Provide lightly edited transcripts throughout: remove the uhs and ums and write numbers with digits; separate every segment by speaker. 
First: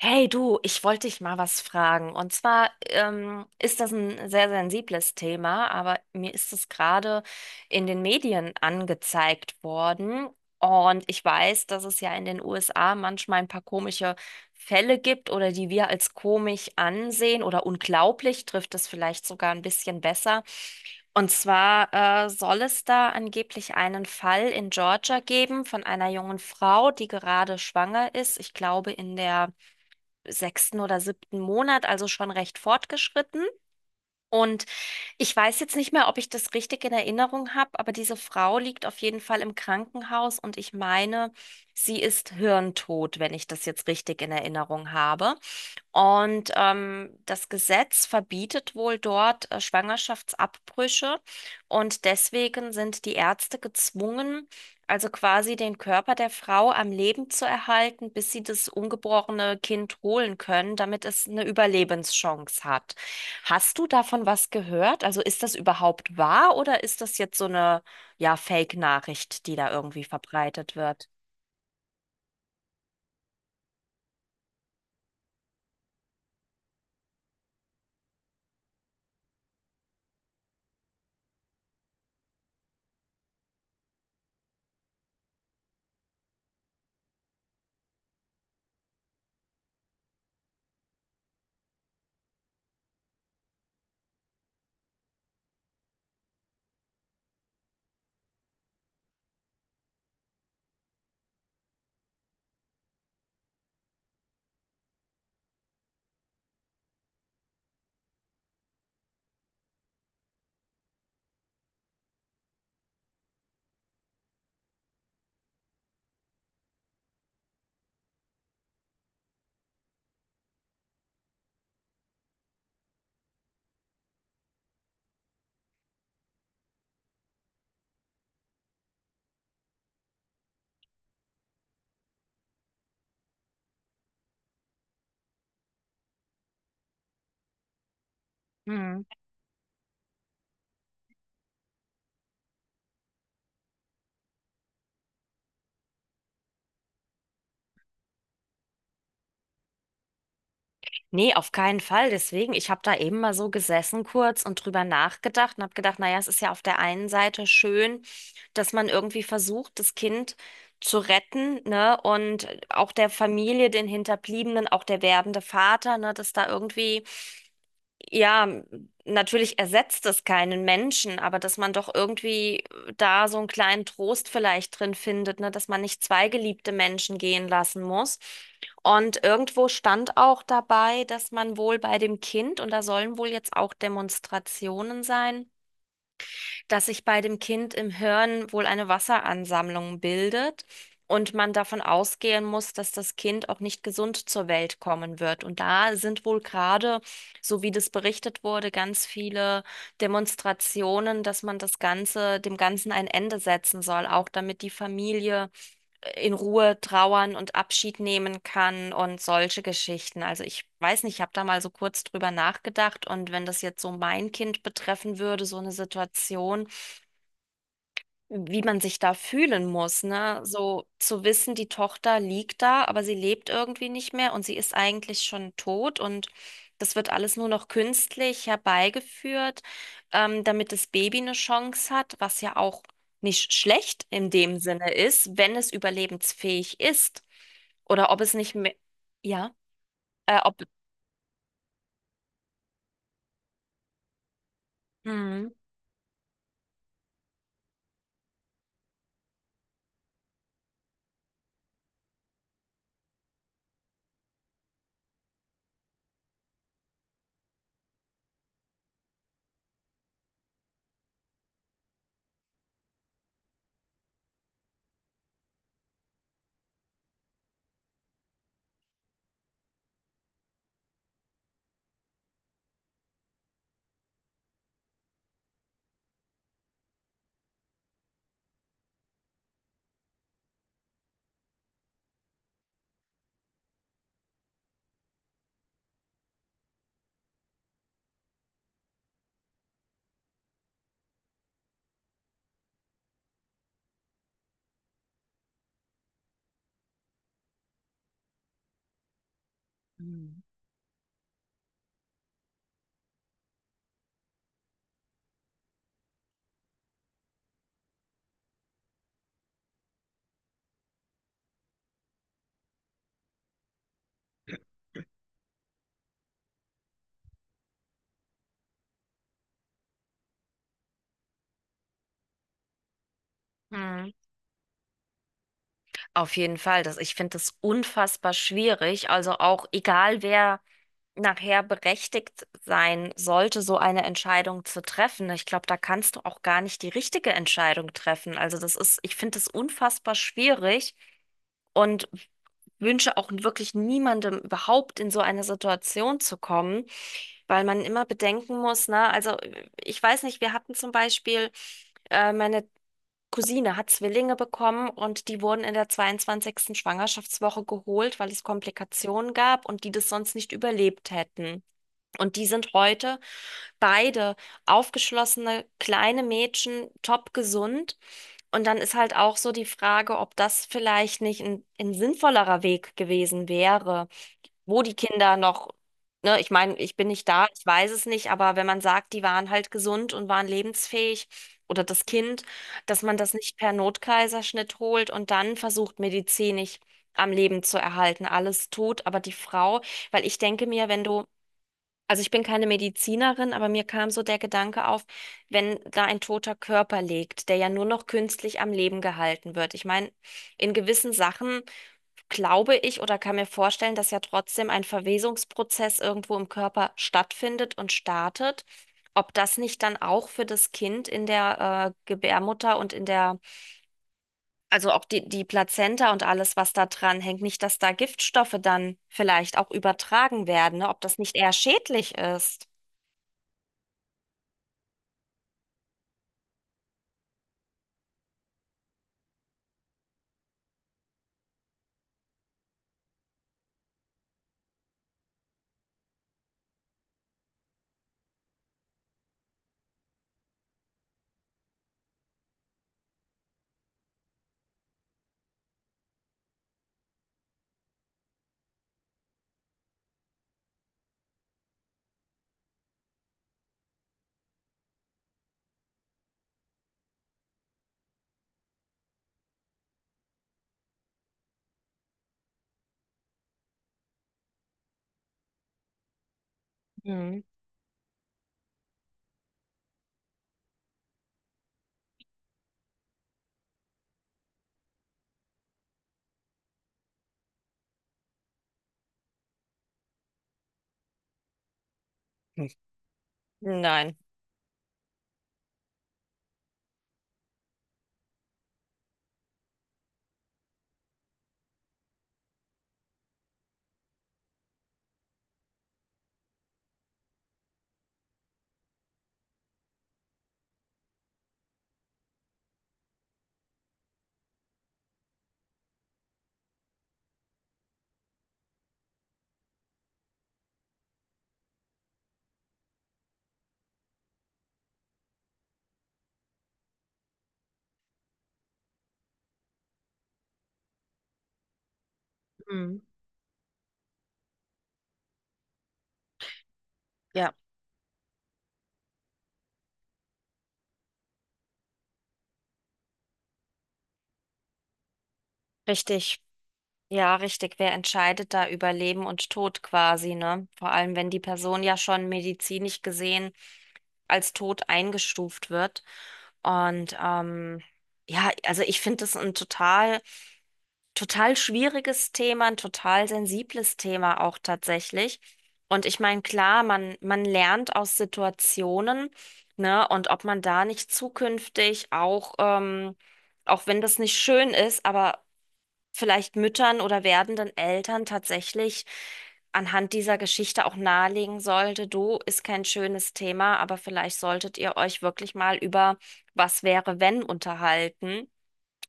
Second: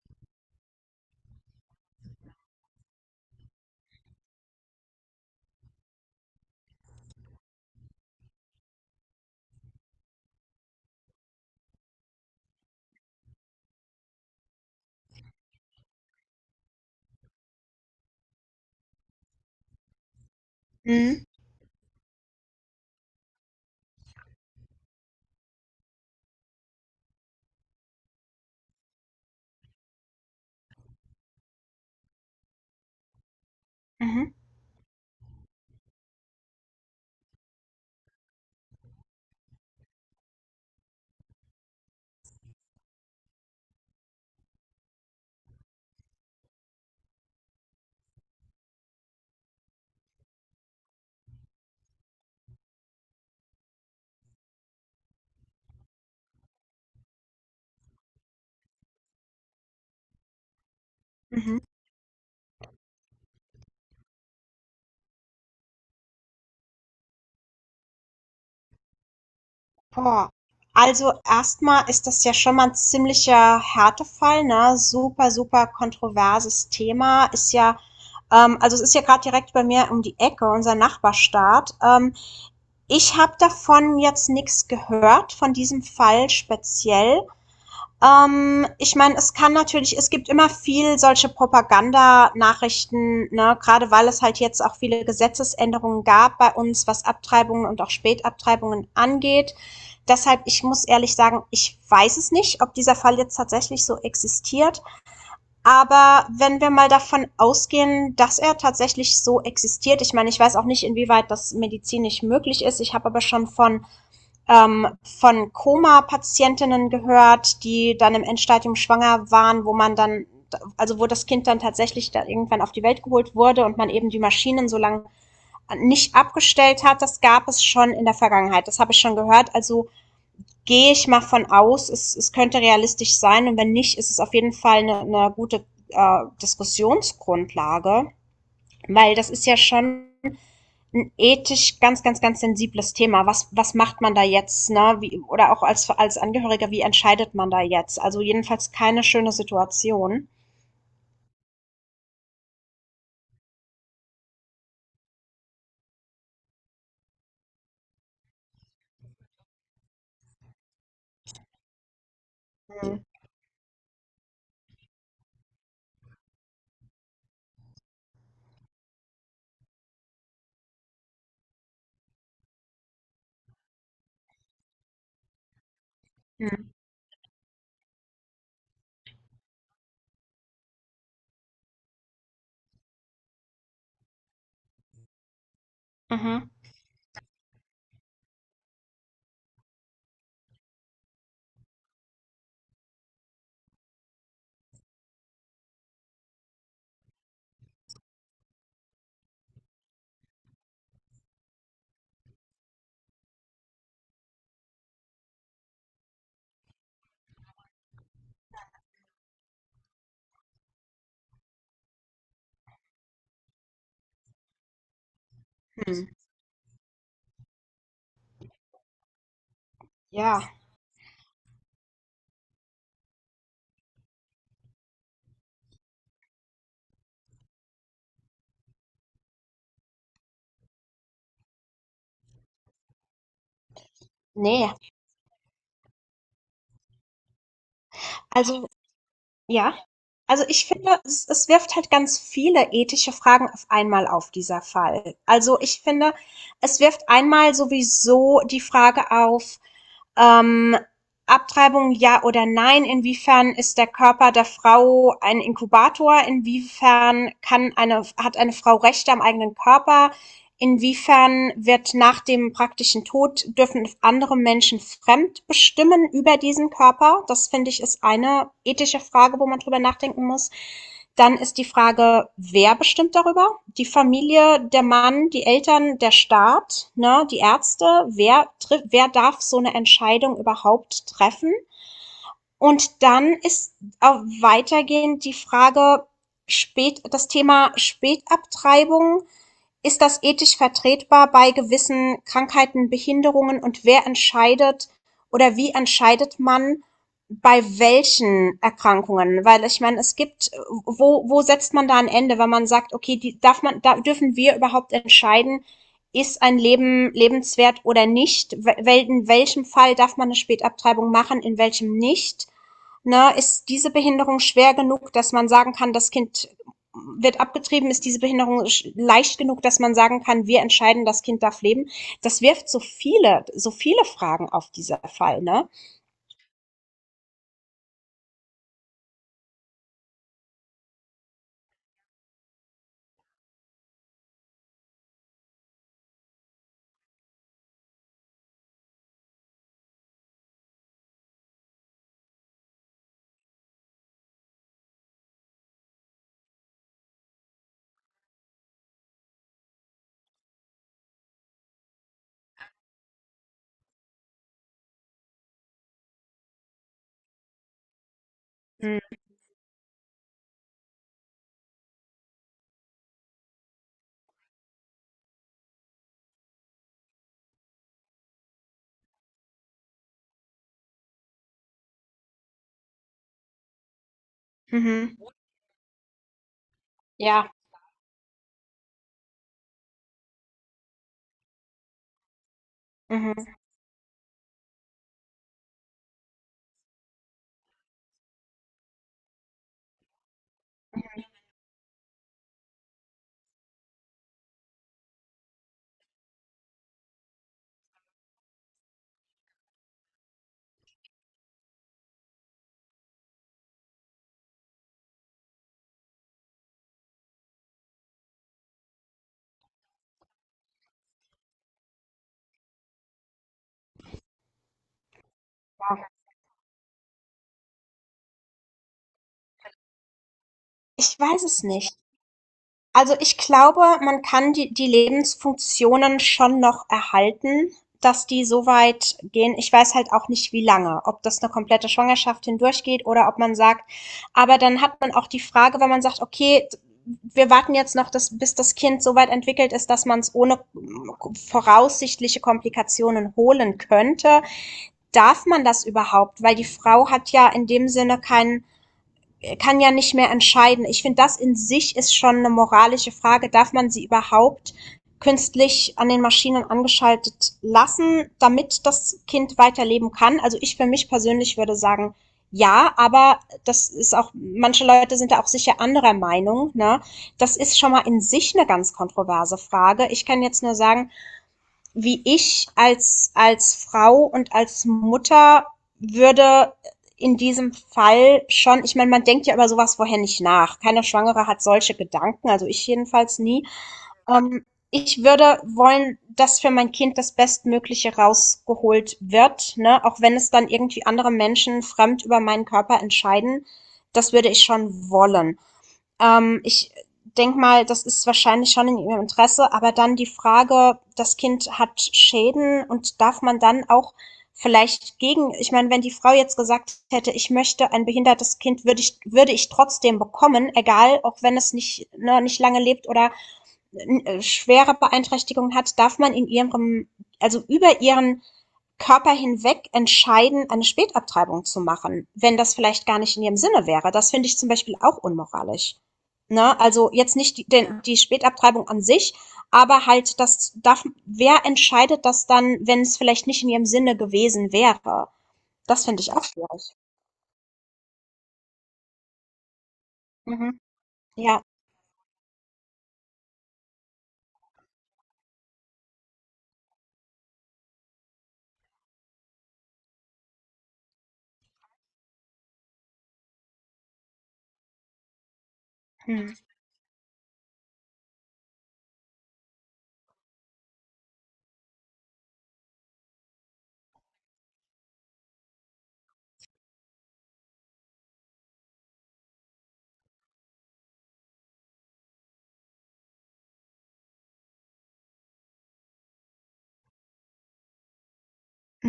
Speaker 1: Hey du, ich wollte dich mal was fragen. Und zwar ist das ein sehr sensibles Thema, aber mir ist es gerade in den Medien angezeigt worden. Und ich weiß, dass es ja in den USA manchmal ein paar komische Fälle gibt oder die wir als komisch ansehen oder unglaublich, trifft es vielleicht sogar ein bisschen besser.
Speaker 2: Mhm,
Speaker 1: Und zwar soll es da angeblich einen Fall in Georgia geben von einer jungen Frau, die gerade schwanger ist. Ich glaube, in der sechsten oder siebten Monat, also schon recht fortgeschritten.
Speaker 2: mhm,
Speaker 1: Und ich weiß jetzt nicht mehr, ob ich das richtig in Erinnerung habe, aber diese Frau liegt auf jeden Fall im Krankenhaus und ich meine, sie ist hirntot, wenn ich das jetzt richtig in Erinnerung habe. Und das Gesetz verbietet wohl dort Schwangerschaftsabbrüche und deswegen sind die Ärzte gezwungen, also quasi den Körper der Frau am Leben zu erhalten, bis sie das ungeborene Kind holen können, damit es eine
Speaker 2: mhm.
Speaker 1: Überlebenschance hat. Hast du davon was gehört? Also ist das überhaupt wahr oder ist das jetzt so eine, ja, Fake-Nachricht, die da irgendwie
Speaker 2: Boah.
Speaker 1: verbreitet wird?
Speaker 2: Also erstmal ist das ja schon mal ein ziemlicher Härtefall, ne? Super, super kontroverses Thema. Ist ja also es ist ja gerade direkt bei mir um die Ecke, unser Nachbarstaat. Ich habe davon jetzt nichts gehört, von diesem Fall speziell. Ich meine, es kann natürlich, es gibt immer viel solche Propagandanachrichten, ne, gerade weil es halt jetzt auch viele Gesetzesänderungen gab bei uns, was Abtreibungen und auch Spätabtreibungen angeht. Deshalb, ich muss ehrlich sagen, ich weiß es nicht, ob dieser Fall jetzt tatsächlich so existiert. Aber wenn wir mal davon ausgehen, dass er tatsächlich so existiert, ich meine, ich weiß auch nicht, inwieweit das medizinisch möglich ist. Ich habe aber schon von Koma-Patientinnen gehört, die dann im Endstadium schwanger waren, wo man dann, also wo das Kind dann tatsächlich dann irgendwann auf die Welt geholt wurde und man eben die Maschinen so lange nicht abgestellt hat. Das gab es schon in der Vergangenheit. Das habe ich schon gehört. Also gehe ich mal von aus, es könnte realistisch sein. Und wenn nicht, ist es auf jeden Fall eine gute Diskussionsgrundlage,
Speaker 1: Mhm.
Speaker 2: weil das ist ja schon ein ethisch ganz, ganz, ganz sensibles Thema. Was was macht man da jetzt, ne? Wie oder auch als als Angehöriger, wie entscheidet man da jetzt? Also, jedenfalls keine schöne Situation.
Speaker 1: Nee, auf keinen Fall. Deswegen, ich habe da eben mal so gesessen kurz und drüber nachgedacht und habe gedacht, naja, es ist ja auf der einen Seite schön, dass man irgendwie versucht, das Kind zu retten, ne? Und auch
Speaker 2: Mhm.
Speaker 1: der Familie, den Hinterbliebenen, auch der werdende Vater, ne? Dass da irgendwie ja, natürlich ersetzt es keinen Menschen, aber dass man doch irgendwie da so einen kleinen Trost vielleicht drin findet, ne, dass man nicht zwei geliebte
Speaker 2: Mhm.
Speaker 1: Menschen gehen lassen muss. Und irgendwo stand auch dabei, dass man wohl bei dem Kind, und da sollen wohl jetzt auch Demonstrationen sein,
Speaker 2: Mhm.
Speaker 1: dass sich bei dem Kind im Hirn wohl eine Wasseransammlung bildet und man davon ausgehen muss, dass das Kind auch nicht gesund zur Welt kommen wird. Und da sind wohl gerade, so wie das berichtet wurde, ganz viele Demonstrationen, dass man das Ganze, dem Ganzen ein Ende setzen soll, auch damit die Familie in Ruhe trauern und Abschied nehmen kann und solche Geschichten. Also ich weiß nicht, ich habe da mal so kurz drüber nachgedacht und wenn das jetzt so mein Kind betreffen würde, so eine
Speaker 2: Mhm.
Speaker 1: Situation, wie man sich da fühlen muss, ne?
Speaker 2: Ja,
Speaker 1: So zu wissen, die Tochter liegt da, aber sie lebt irgendwie nicht mehr und sie ist eigentlich schon tot und das wird alles nur noch künstlich herbeigeführt, damit das Baby eine Chance hat, was ja auch nicht schlecht in dem
Speaker 2: ne.
Speaker 1: Sinne ist, wenn es überlebensfähig ist oder ob es nicht
Speaker 2: Also
Speaker 1: mehr, ja,
Speaker 2: ja? Also,
Speaker 1: ob
Speaker 2: ich finde, es wirft halt ganz viele ethische Fragen auf einmal auf, dieser Fall.
Speaker 1: Mhm.
Speaker 2: Also, ich finde, es wirft einmal sowieso die Frage auf. Ähm, Abtreibung ja oder nein? Inwiefern ist der Körper der Frau ein Inkubator? Inwiefern kann eine, hat eine Frau Rechte am eigenen Körper? Inwiefern wird nach dem praktischen Tod, dürfen andere Menschen fremd bestimmen über diesen Körper? Das finde ich ist eine ethische Frage, wo man drüber nachdenken muss. Dann ist die Frage, wer bestimmt darüber? Die Familie, der Mann, die Eltern, der Staat, ne, die Ärzte, wer, trifft, wer darf so eine Entscheidung überhaupt treffen? Und dann ist auch weitergehend die Frage, spät, das Thema Spätabtreibung, ist das ethisch vertretbar bei gewissen Krankheiten, Behinderungen und wer entscheidet oder wie entscheidet man bei welchen Erkrankungen? Weil ich meine, es gibt, wo, wo setzt man da ein Ende, wenn man sagt, okay, die darf man, da dürfen wir überhaupt entscheiden, ist ein Leben lebenswert oder nicht? In welchem Fall darf man eine Spätabtreibung machen, in welchem nicht? Ne, ist diese Behinderung schwer genug, dass man sagen kann, das Kind wird abgetrieben, ist diese Behinderung leicht genug, dass man sagen kann, wir entscheiden, das Kind darf leben. Das wirft so viele
Speaker 1: Mhm.
Speaker 2: Fragen auf dieser Fall, ne?
Speaker 1: Auf jeden Fall, das, ich finde das unfassbar schwierig. Also auch egal wer nachher berechtigt sein sollte, so eine Entscheidung zu treffen. Ich glaube, da kannst du auch gar nicht die richtige Entscheidung treffen. Also das ist, ich finde es unfassbar schwierig und wünsche auch wirklich niemandem überhaupt in so eine Situation zu kommen, weil man immer bedenken muss, ne? Also ich weiß nicht, wir hatten zum Beispiel, meine Cousine hat Zwillinge bekommen und die wurden in der zweiundzwanzigsten Schwangerschaftswoche geholt, weil es Komplikationen gab und die das sonst nicht überlebt hätten. Und die sind heute beide aufgeschlossene kleine Mädchen, top gesund. Und dann ist halt auch so die Frage, ob das vielleicht nicht ein sinnvollerer Weg gewesen wäre, wo die
Speaker 2: Mhm.
Speaker 1: Kinder noch, ne, ich meine, ich bin nicht da,
Speaker 2: Ja.
Speaker 1: ich weiß es nicht, aber wenn man sagt, die waren halt gesund und waren lebensfähig oder das Kind, dass man das
Speaker 2: Mhm.
Speaker 1: nicht per Notkaiserschnitt holt und dann versucht, medizinisch am Leben zu erhalten, alles tut, aber die Frau, weil ich denke mir, wenn du also ich bin keine Medizinerin, aber mir kam so der Gedanke auf, wenn da ein toter Körper liegt, der ja nur noch künstlich am Leben gehalten wird. Ich meine, in gewissen Sachen glaube ich oder kann mir vorstellen, dass ja trotzdem ein Verwesungsprozess irgendwo im Körper stattfindet und startet. Ob das nicht dann auch für das Kind in der Gebärmutter und in der, also auch die
Speaker 2: Ja.
Speaker 1: Plazenta und alles, was da dran hängt, nicht, dass da Giftstoffe dann vielleicht auch übertragen werden, ne? Ob das
Speaker 2: Ich
Speaker 1: nicht
Speaker 2: weiß
Speaker 1: eher
Speaker 2: es nicht.
Speaker 1: schädlich ist.
Speaker 2: Also, ich glaube, man kann die Lebensfunktionen schon noch erhalten, dass die so weit gehen. Ich weiß halt auch nicht, wie lange, ob das eine komplette Schwangerschaft hindurchgeht oder ob man sagt, aber dann hat man auch die Frage, wenn man sagt: „Okay, wir warten jetzt noch, das bis das Kind so weit entwickelt ist, dass man es ohne voraussichtliche Komplikationen holen könnte.“ Darf man das überhaupt? Weil die Frau hat ja in dem Sinne keinen, kann ja nicht mehr entscheiden. Ich finde, das in sich ist schon eine moralische Frage. Darf man sie überhaupt künstlich an den Maschinen angeschaltet lassen, damit das Kind weiterleben kann? Also ich für mich persönlich würde sagen, ja, aber das ist auch, manche Leute sind da auch sicher anderer Meinung. Ne? Das ist schon mal in sich eine ganz kontroverse Frage. Ich kann jetzt nur sagen, wie ich als, als Frau und als Mutter würde in diesem Fall schon, ich meine, man denkt ja über sowas vorher nicht nach. Keine Schwangere hat solche Gedanken, also ich jedenfalls nie.
Speaker 1: Nein.
Speaker 2: Ähm, Ich würde wollen, dass für mein Kind das Bestmögliche rausgeholt wird, ne? Auch wenn es dann irgendwie andere Menschen fremd über meinen Körper entscheiden. Das würde ich schon wollen. Ich denke mal, das ist wahrscheinlich schon in ihrem Interesse, aber dann die Frage, das Kind hat Schäden und darf man dann auch vielleicht gegen, ich meine, wenn die Frau jetzt gesagt hätte, ich möchte ein behindertes Kind, würde ich trotzdem bekommen, egal, auch wenn es nicht, ne, nicht lange lebt oder schwere Beeinträchtigungen hat, darf man in ihrem, also über ihren Körper hinweg entscheiden, eine Spätabtreibung zu machen, wenn das
Speaker 1: Mhm.
Speaker 2: vielleicht gar nicht in ihrem Sinne wäre. Das finde ich zum Beispiel auch unmoralisch. Ne? Also jetzt
Speaker 1: Ja,
Speaker 2: nicht die, den, die Spätabtreibung an sich, aber halt das darf, wer entscheidet das dann, wenn es vielleicht nicht in ihrem Sinne gewesen wäre? Das finde ich
Speaker 1: richtig.
Speaker 2: auch schwierig.
Speaker 1: Ja, richtig. Wer entscheidet da über Leben und Tod quasi, ne?
Speaker 2: Mhm.
Speaker 1: Vor allem, wenn die
Speaker 2: Ja.
Speaker 1: Person ja schon medizinisch gesehen als tot eingestuft wird. Und ja, also ich finde das ein total, total schwieriges Thema, ein total sensibles Thema auch tatsächlich. Und ich meine,
Speaker 2: Mhm.
Speaker 1: klar, man lernt aus Situationen, ne? Und ob man da nicht zukünftig auch, auch wenn das nicht schön ist, aber vielleicht Müttern oder werdenden Eltern tatsächlich anhand dieser Geschichte auch nahelegen sollte, du, ist kein schönes Thema, aber vielleicht solltet ihr euch wirklich mal über was wäre, wenn unterhalten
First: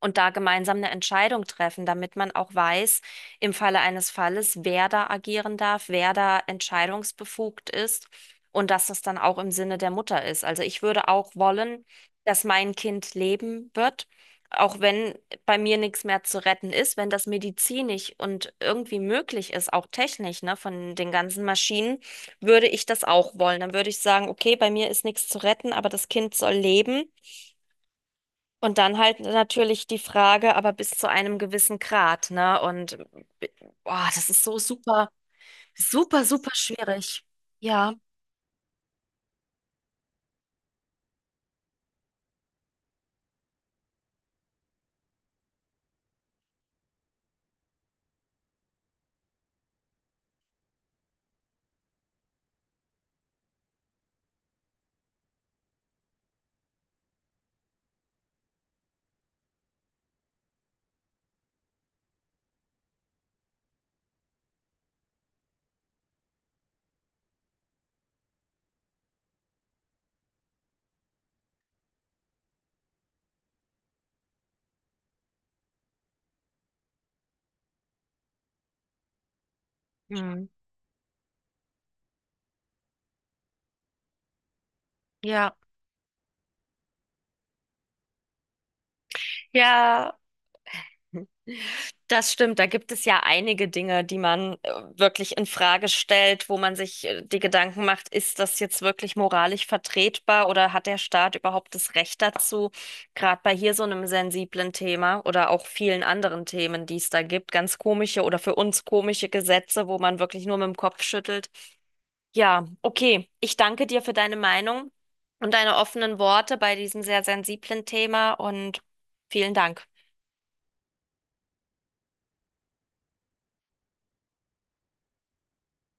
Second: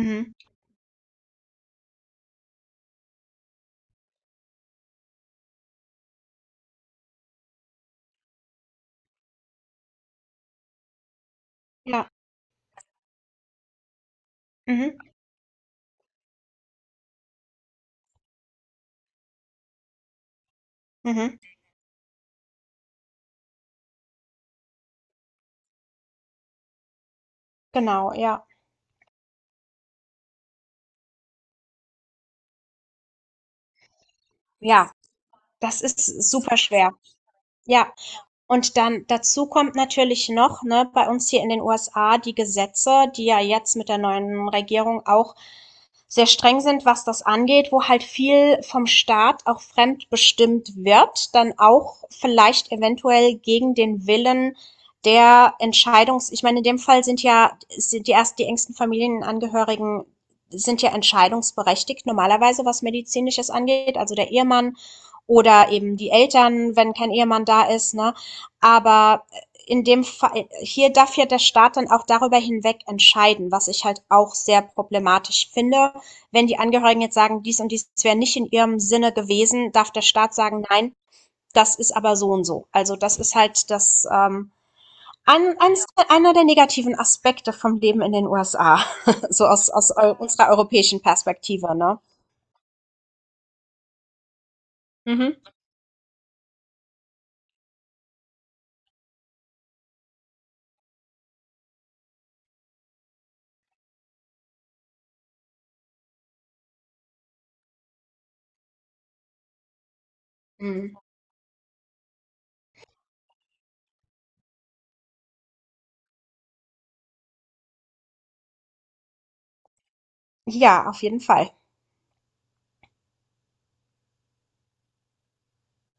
Speaker 1: und da gemeinsam eine Entscheidung treffen, damit man auch weiß, im Falle eines Falles, wer da agieren darf, wer da entscheidungsbefugt ist und dass das dann auch im Sinne der Mutter ist. Also ich würde auch wollen,
Speaker 2: Ja.
Speaker 1: dass mein Kind leben wird. Auch
Speaker 2: Mhm.
Speaker 1: wenn bei mir nichts mehr zu retten ist, wenn das medizinisch und irgendwie möglich ist, auch technisch, ne, von den
Speaker 2: Mhm.
Speaker 1: ganzen Maschinen, würde ich das auch wollen. Dann würde ich sagen, okay, bei mir ist nichts zu retten, aber das Kind soll leben.
Speaker 2: Genau, ja.
Speaker 1: Und dann halt natürlich die Frage, aber bis zu einem gewissen Grad, ne? Und boah, das ist so
Speaker 2: Ja,
Speaker 1: super,
Speaker 2: das
Speaker 1: super,
Speaker 2: ist
Speaker 1: super
Speaker 2: super schwer.
Speaker 1: schwierig.
Speaker 2: Ja,
Speaker 1: Ja.
Speaker 2: und dann dazu kommt natürlich noch, ne, bei uns hier in den USA die Gesetze, die ja jetzt mit der neuen Regierung auch sehr streng sind, was das angeht, wo halt viel vom Staat auch fremdbestimmt wird, dann auch vielleicht eventuell gegen den Willen der Entscheidungs, ich meine, in dem Fall sind die erst die engsten Familienangehörigen sind ja entscheidungsberechtigt normalerweise, was medizinisches angeht, also der Ehemann oder eben die Eltern, wenn kein Ehemann da ist, ne? Aber in dem Fall, hier darf ja der Staat dann auch darüber hinweg entscheiden, was ich halt auch sehr problematisch finde, wenn die Angehörigen jetzt sagen, dies und dies wäre nicht in ihrem Sinne gewesen, darf der Staat
Speaker 1: Hm.
Speaker 2: sagen, nein, das ist aber so und so. Also das ist halt das
Speaker 1: Ja.
Speaker 2: einer der negativen Aspekte vom Leben in den USA, so aus, aus
Speaker 1: Ja.
Speaker 2: eu unserer europäischen Perspektive. Ne?
Speaker 1: Das stimmt, da gibt es ja einige Dinge, die man wirklich in Frage stellt, wo man sich die Gedanken macht, ist das jetzt wirklich moralisch vertretbar oder hat der Staat überhaupt das Recht dazu? Gerade bei hier so einem sensiblen Thema oder auch vielen anderen Themen, die es da gibt, ganz komische oder für uns komische Gesetze, wo man wirklich nur mit dem
Speaker 2: Mhm.
Speaker 1: Kopf schüttelt. Ja, okay, ich danke dir für deine Meinung und deine offenen Worte bei diesem sehr sensiblen Thema und vielen Dank.
Speaker 2: Ja, auf jeden Fall.